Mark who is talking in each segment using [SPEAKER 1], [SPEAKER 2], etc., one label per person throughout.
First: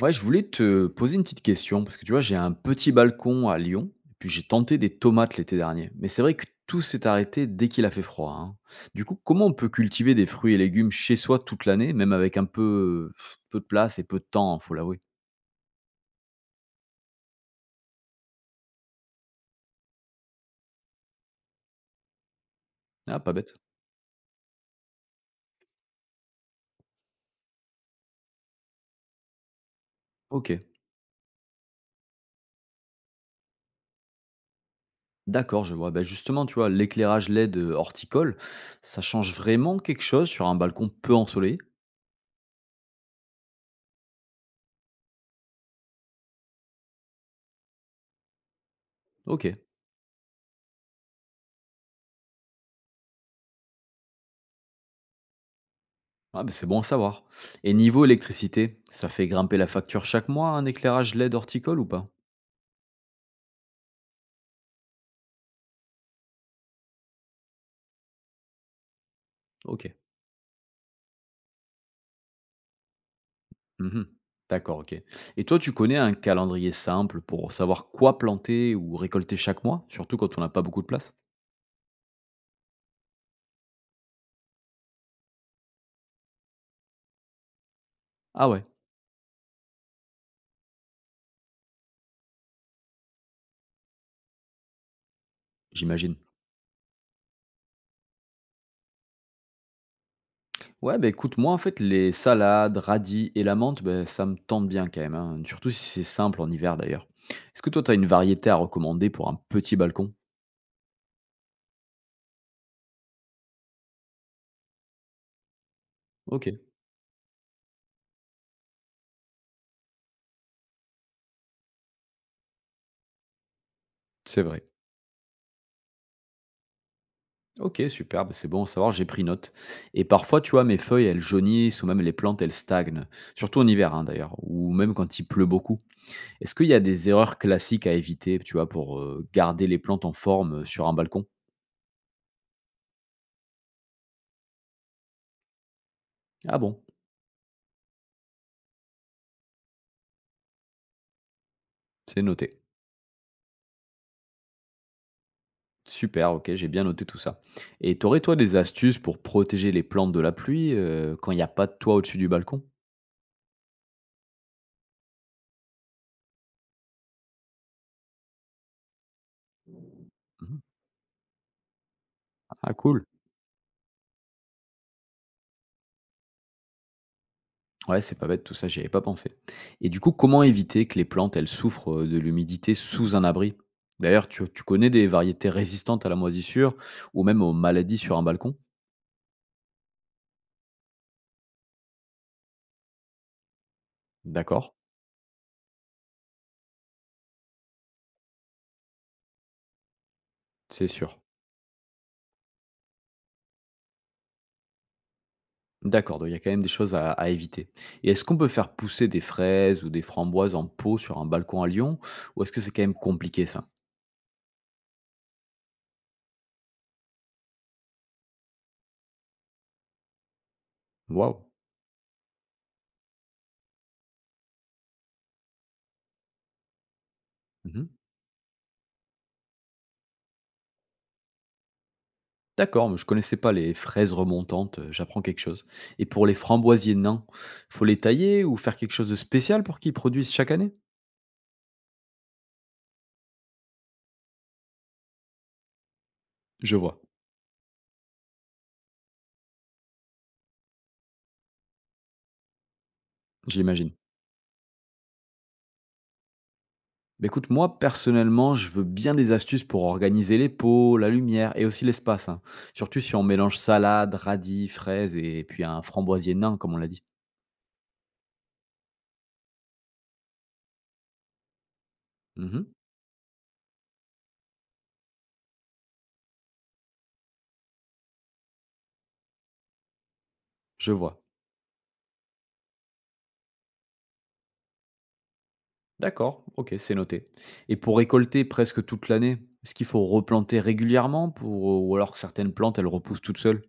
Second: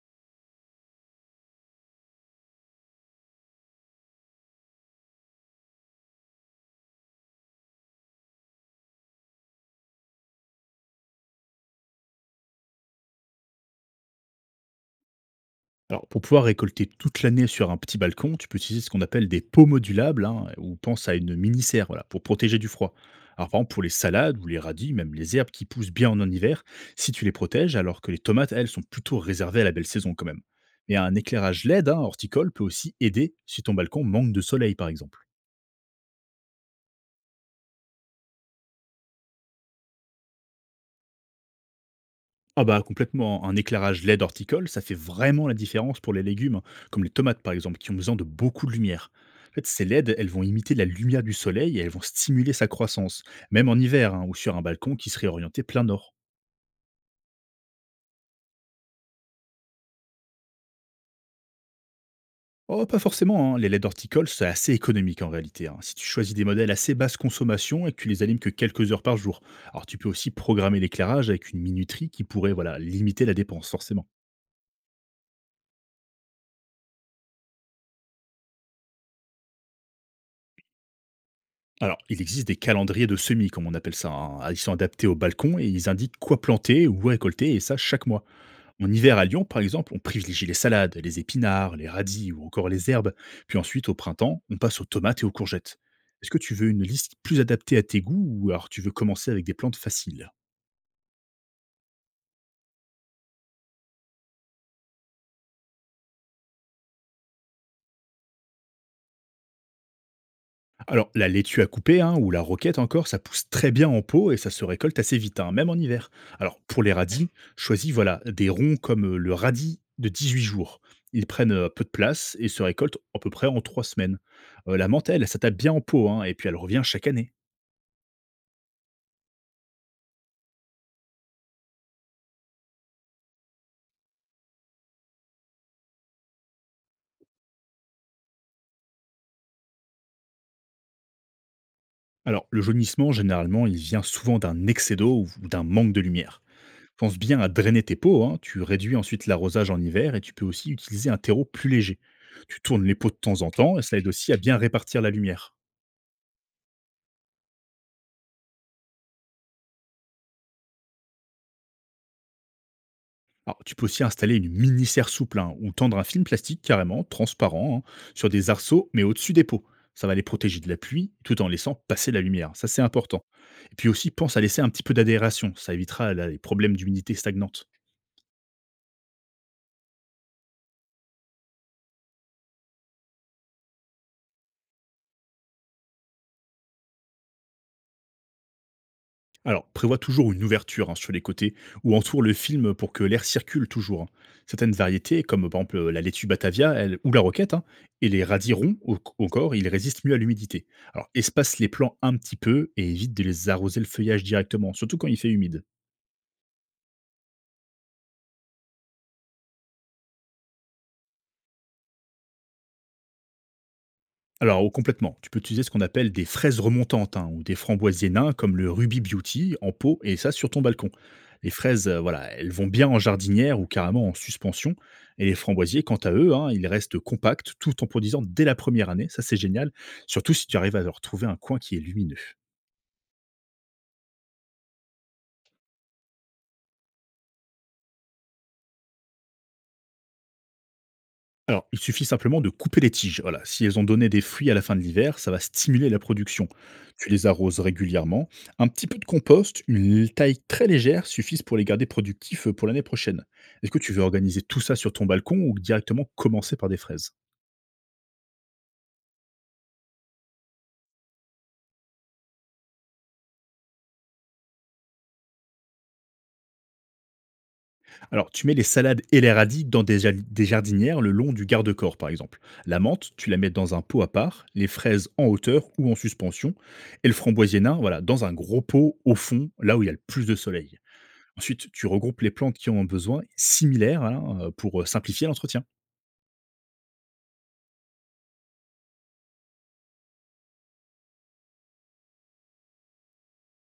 [SPEAKER 1] Ouais, je voulais te poser une petite question parce que tu vois, j'ai un petit balcon à Lyon, et puis j'ai tenté des tomates l'été dernier. Mais c'est vrai que tout s'est arrêté dès qu'il a fait froid, hein. Du coup, comment on peut cultiver des fruits et légumes chez soi toute l'année, même avec peu de place et peu de temps, faut l'avouer.
[SPEAKER 2] Alors, pour pouvoir récolter toute l'année sur un petit balcon, tu peux utiliser ce qu'on appelle des pots modulables, hein, ou pense à une mini-serre, voilà, pour protéger du froid.
[SPEAKER 1] Ah, pas
[SPEAKER 2] Alors,
[SPEAKER 1] bête.
[SPEAKER 2] par exemple, pour les salades ou les radis, même les herbes qui poussent bien en hiver, si tu les protèges, alors que les tomates, elles, sont plutôt réservées à la belle saison quand même.
[SPEAKER 1] Ok,
[SPEAKER 2] Mais un éclairage LED, hein, horticole, peut aussi aider si ton balcon manque de soleil, par exemple.
[SPEAKER 1] d'accord, je vois. Ben justement, tu vois, l'éclairage LED horticole, ça change vraiment quelque chose sur un balcon peu ensoleillé.
[SPEAKER 2] Ah bah complètement, un éclairage LED horticole, ça fait vraiment la différence pour les légumes, comme les tomates par exemple, qui ont besoin de beaucoup de lumière.
[SPEAKER 1] Ok,
[SPEAKER 2] En fait, ces LED, elles vont imiter la lumière du soleil et elles vont stimuler sa croissance, même en hiver, hein, ou sur un balcon qui serait orienté plein nord.
[SPEAKER 1] ah, ben c'est bon à savoir. Et niveau électricité, ça fait grimper la facture chaque mois un éclairage LED horticole ou pas?
[SPEAKER 2] Oh, pas forcément, hein, les LED horticoles, c'est assez économique en réalité, hein, si tu choisis des modèles assez basse consommation et que tu les allumes que quelques heures par jour. Alors
[SPEAKER 1] OK.
[SPEAKER 2] tu peux aussi programmer l'éclairage avec une minuterie qui pourrait voilà, limiter la dépense,
[SPEAKER 1] Mmh.
[SPEAKER 2] forcément.
[SPEAKER 1] D'accord, OK. Et toi, tu connais un calendrier simple pour savoir quoi planter ou récolter chaque mois? Surtout quand on n'a pas beaucoup de place?
[SPEAKER 2] Alors, il existe des calendriers de semis, comme on appelle ça, hein. Ah, ils sont adaptés au balcon et ils indiquent quoi planter ou récolter, et ça chaque mois.
[SPEAKER 1] Ah ouais,
[SPEAKER 2] En hiver à Lyon, par exemple, on privilégie les salades, les épinards, les radis ou encore les herbes. Puis ensuite, au printemps, on passe aux tomates et aux courgettes.
[SPEAKER 1] j'imagine.
[SPEAKER 2] Est-ce que tu veux une liste plus adaptée à tes goûts ou alors tu veux commencer avec des plantes faciles?
[SPEAKER 1] Ouais, bah, écoute, moi, en fait, les salades, radis et la menthe, beh, ça me tente bien quand même, hein, surtout si c'est simple en hiver d'ailleurs. Est-ce que toi, tu as une variété à recommander pour un petit balcon?
[SPEAKER 2] Alors, la laitue à couper hein, ou la roquette encore, ça pousse très bien en pot et ça se récolte assez vite, hein, même en hiver. Alors,
[SPEAKER 1] OK,
[SPEAKER 2] pour les radis, choisis voilà, des ronds comme le radis de 18 jours. Ils prennent peu de place et se récoltent à peu près en 3 semaines.
[SPEAKER 1] c'est vrai.
[SPEAKER 2] La menthe, elle, ça tape bien en pot hein, et puis elle revient chaque année.
[SPEAKER 1] OK, super, bah, c'est bon à savoir, j'ai pris note. Et parfois, tu vois, mes feuilles, elles jaunissent ou même les plantes, elles stagnent, surtout en hiver, hein, d'ailleurs, ou même quand il pleut beaucoup. Est-ce qu'il y a des erreurs classiques à éviter, tu vois, pour, garder les plantes en forme, sur un balcon?
[SPEAKER 2] Alors, le jaunissement, généralement, il vient souvent d'un excès d'eau ou d'un manque de lumière.
[SPEAKER 1] Ah bon,
[SPEAKER 2] Pense bien à drainer tes pots, hein, tu réduis ensuite l'arrosage en hiver et tu peux aussi utiliser un terreau plus léger.
[SPEAKER 1] c'est
[SPEAKER 2] Tu
[SPEAKER 1] noté.
[SPEAKER 2] tournes les pots de temps en temps et ça aide aussi à bien répartir la lumière.
[SPEAKER 1] Super, OK, j'ai bien noté tout ça et tu aurais, toi, des astuces pour protéger les plantes de la pluie, quand il n'y a pas de toit au-dessus du balcon?
[SPEAKER 2] Alors, tu peux aussi installer une mini-serre souple hein, ou tendre un film plastique carrément, transparent, hein, sur des arceaux, mais au-dessus des pots. Ça va les protéger
[SPEAKER 1] Mmh.
[SPEAKER 2] de la pluie tout en laissant passer la lumière. Ça,
[SPEAKER 1] Ah
[SPEAKER 2] c'est
[SPEAKER 1] cool.
[SPEAKER 2] important. Et puis aussi, pense à laisser un petit peu d'adhération. Ça évitera là, les problèmes d'humidité stagnante.
[SPEAKER 1] Ouais, c'est pas bête tout ça, j'y avais pas pensé et du coup, comment éviter que les plantes, elles souffrent, de l'humidité sous un abri? D'ailleurs, tu connais des variétés résistantes à la moisissure ou même aux maladies sur un balcon?
[SPEAKER 2] Alors, prévoit toujours une ouverture hein, sur les côtés ou entoure le film pour que l'air circule toujours, hein. Certaines
[SPEAKER 1] D'accord,
[SPEAKER 2] variétés, comme par exemple la laitue batavia ou la roquette, hein, et les radis ronds encore, ils résistent mieux à l'humidité.
[SPEAKER 1] c'est
[SPEAKER 2] Alors,
[SPEAKER 1] sûr.
[SPEAKER 2] espace les plants un petit peu et évite de les arroser le feuillage directement, surtout quand il fait humide.
[SPEAKER 1] D'accord, donc il y a quand même des choses à éviter. Et est-ce qu'on peut faire pousser des fraises ou des framboises en pot sur un balcon à Lyon? Ou est-ce que c'est quand même compliqué ça?
[SPEAKER 2] Alors, oh, complètement. Tu peux utiliser ce qu'on appelle des fraises remontantes hein, ou des framboisiers nains comme le Ruby Beauty en pot et ça sur ton balcon.
[SPEAKER 1] Waouh.
[SPEAKER 2] Les fraises, voilà, elles vont bien en jardinière ou carrément en suspension. Et les framboisiers, quant à eux, hein, ils restent compacts tout en
[SPEAKER 1] Mhm.
[SPEAKER 2] produisant dès la première année. Ça, c'est génial. Surtout si tu arrives à leur trouver un coin qui est lumineux.
[SPEAKER 1] D'accord, mais je connaissais pas les fraises remontantes, j'apprends quelque chose. Et pour les framboisiers nains, faut les tailler ou faire quelque chose de spécial pour qu'ils produisent chaque année?
[SPEAKER 2] Alors, il suffit simplement de couper les tiges. Voilà. Si elles ont donné des fruits à la fin de l'hiver, ça va stimuler la production.
[SPEAKER 1] Je vois,
[SPEAKER 2] Tu les arroses régulièrement. Un petit peu de compost, une taille très légère, suffisent pour les garder productifs pour l'année prochaine. Est-ce que tu
[SPEAKER 1] j'imagine.
[SPEAKER 2] veux organiser tout ça sur ton balcon ou directement commencer par des fraises?
[SPEAKER 1] Mais écoute, moi personnellement, je veux bien des astuces pour organiser les pots, la lumière et aussi l'espace, hein. Surtout si on mélange salade, radis, fraises et puis un framboisier nain, comme on l'a dit.
[SPEAKER 2] Alors, tu mets les salades et les radis dans des jardinières le long du garde-corps, par exemple.
[SPEAKER 1] Mhm.
[SPEAKER 2] La menthe, tu la mets dans un pot à part, les fraises en hauteur ou en suspension, et le framboisier nain, voilà, dans un gros pot au fond, là où il y a le plus de soleil.
[SPEAKER 1] Je vois.
[SPEAKER 2] Ensuite, tu regroupes les plantes qui en ont besoin, similaires hein, pour, simplifier l'entretien.
[SPEAKER 1] D'accord, OK, c'est noté. Et pour récolter presque toute l'année, est-ce qu'il faut replanter régulièrement pour ou alors certaines plantes, elles repoussent toutes seules?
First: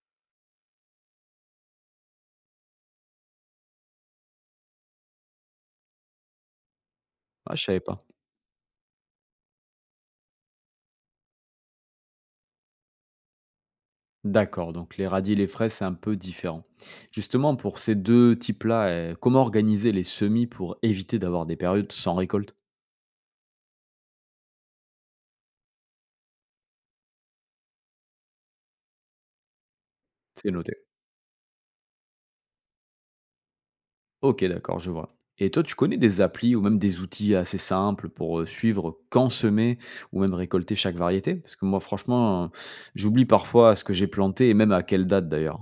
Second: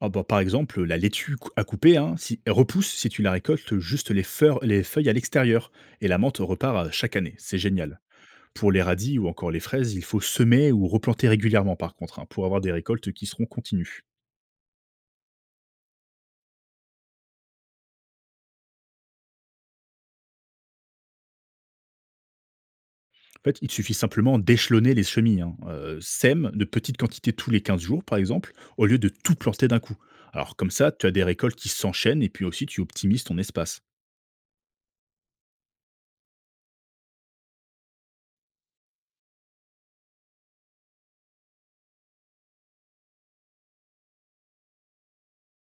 [SPEAKER 2] Ah bah, par exemple, la laitue cou à couper, hein, si elle repousse si tu la récoltes juste les feuilles à l'extérieur et la menthe repart, chaque année,
[SPEAKER 1] Ah,
[SPEAKER 2] c'est
[SPEAKER 1] je savais
[SPEAKER 2] génial.
[SPEAKER 1] pas.
[SPEAKER 2] Pour les radis ou encore les fraises, il faut semer ou replanter régulièrement par contre, hein, pour avoir des récoltes qui seront continues.
[SPEAKER 1] D'accord, donc les radis et les fraises, c'est un peu différent. Justement, pour ces 2 types-là, comment organiser les semis pour éviter d'avoir des périodes sans récolte?
[SPEAKER 2] En fait, il suffit simplement d'échelonner les semis, hein, sème de petites quantités tous les 15 jours par exemple, au lieu de tout planter d'un coup.
[SPEAKER 1] C'est
[SPEAKER 2] Alors comme
[SPEAKER 1] noté.
[SPEAKER 2] ça, tu as des récoltes qui s'enchaînent et puis aussi tu optimises ton espace.
[SPEAKER 1] OK, d'accord, je vois. Et toi, tu connais des applis ou même des outils assez simples pour, suivre quand semer ou même récolter chaque variété? Parce que moi, franchement, j'oublie parfois ce que j'ai planté et même à quelle date d'ailleurs.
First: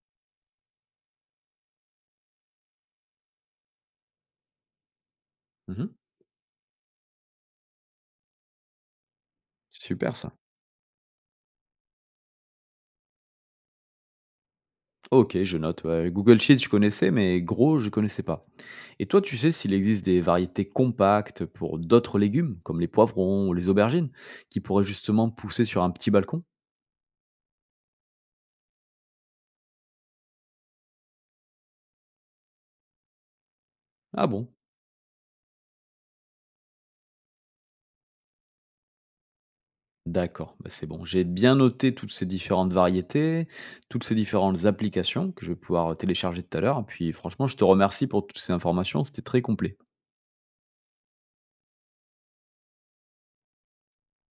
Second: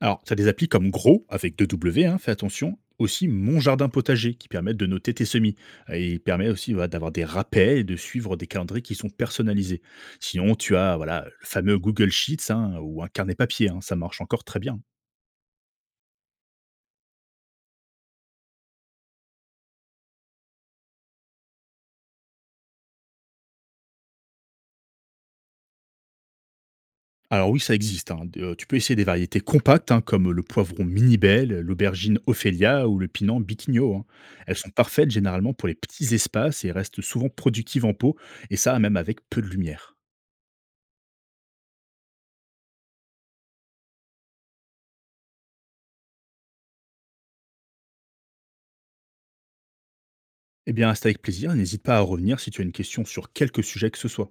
[SPEAKER 2] Alors, tu as des applis comme Gros, avec 2 w hein, fais attention. Aussi, Mon Jardin Potager, qui permettent de noter tes semis.
[SPEAKER 1] Mmh.
[SPEAKER 2] Et il permet aussi voilà, d'avoir des rappels et de suivre des calendriers qui sont personnalisés.
[SPEAKER 1] Super ça.
[SPEAKER 2] Sinon, tu as voilà, le fameux Google Sheets hein, ou un carnet papier, hein, ça marche encore très bien.
[SPEAKER 1] OK, je note. Ouais, Google Sheets, je connaissais, mais Gros, je connaissais pas. Et toi, tu sais s'il existe des variétés compactes pour d'autres légumes, comme les poivrons ou les aubergines, qui pourraient justement pousser sur un petit balcon?
[SPEAKER 2] Alors oui, ça existe, hein. Tu peux essayer des variétés compactes, hein, comme le poivron mini-belle, l'aubergine Ophelia ou le pinan Biquigno, hein.
[SPEAKER 1] Ah bon?
[SPEAKER 2] Elles sont parfaites généralement pour les petits espaces et restent souvent productives en pot, et ça même avec peu de lumière.
[SPEAKER 1] D'accord, bah, c'est bon. J'ai bien noté toutes ces différentes variétés, toutes ces différentes applications que je vais pouvoir télécharger tout à l'heure. Puis franchement, je te remercie pour toutes ces informations, c'était très complet.
[SPEAKER 2] Eh bien, c'est avec plaisir. N'hésite pas à revenir si tu as une question sur quelque sujet que ce soit.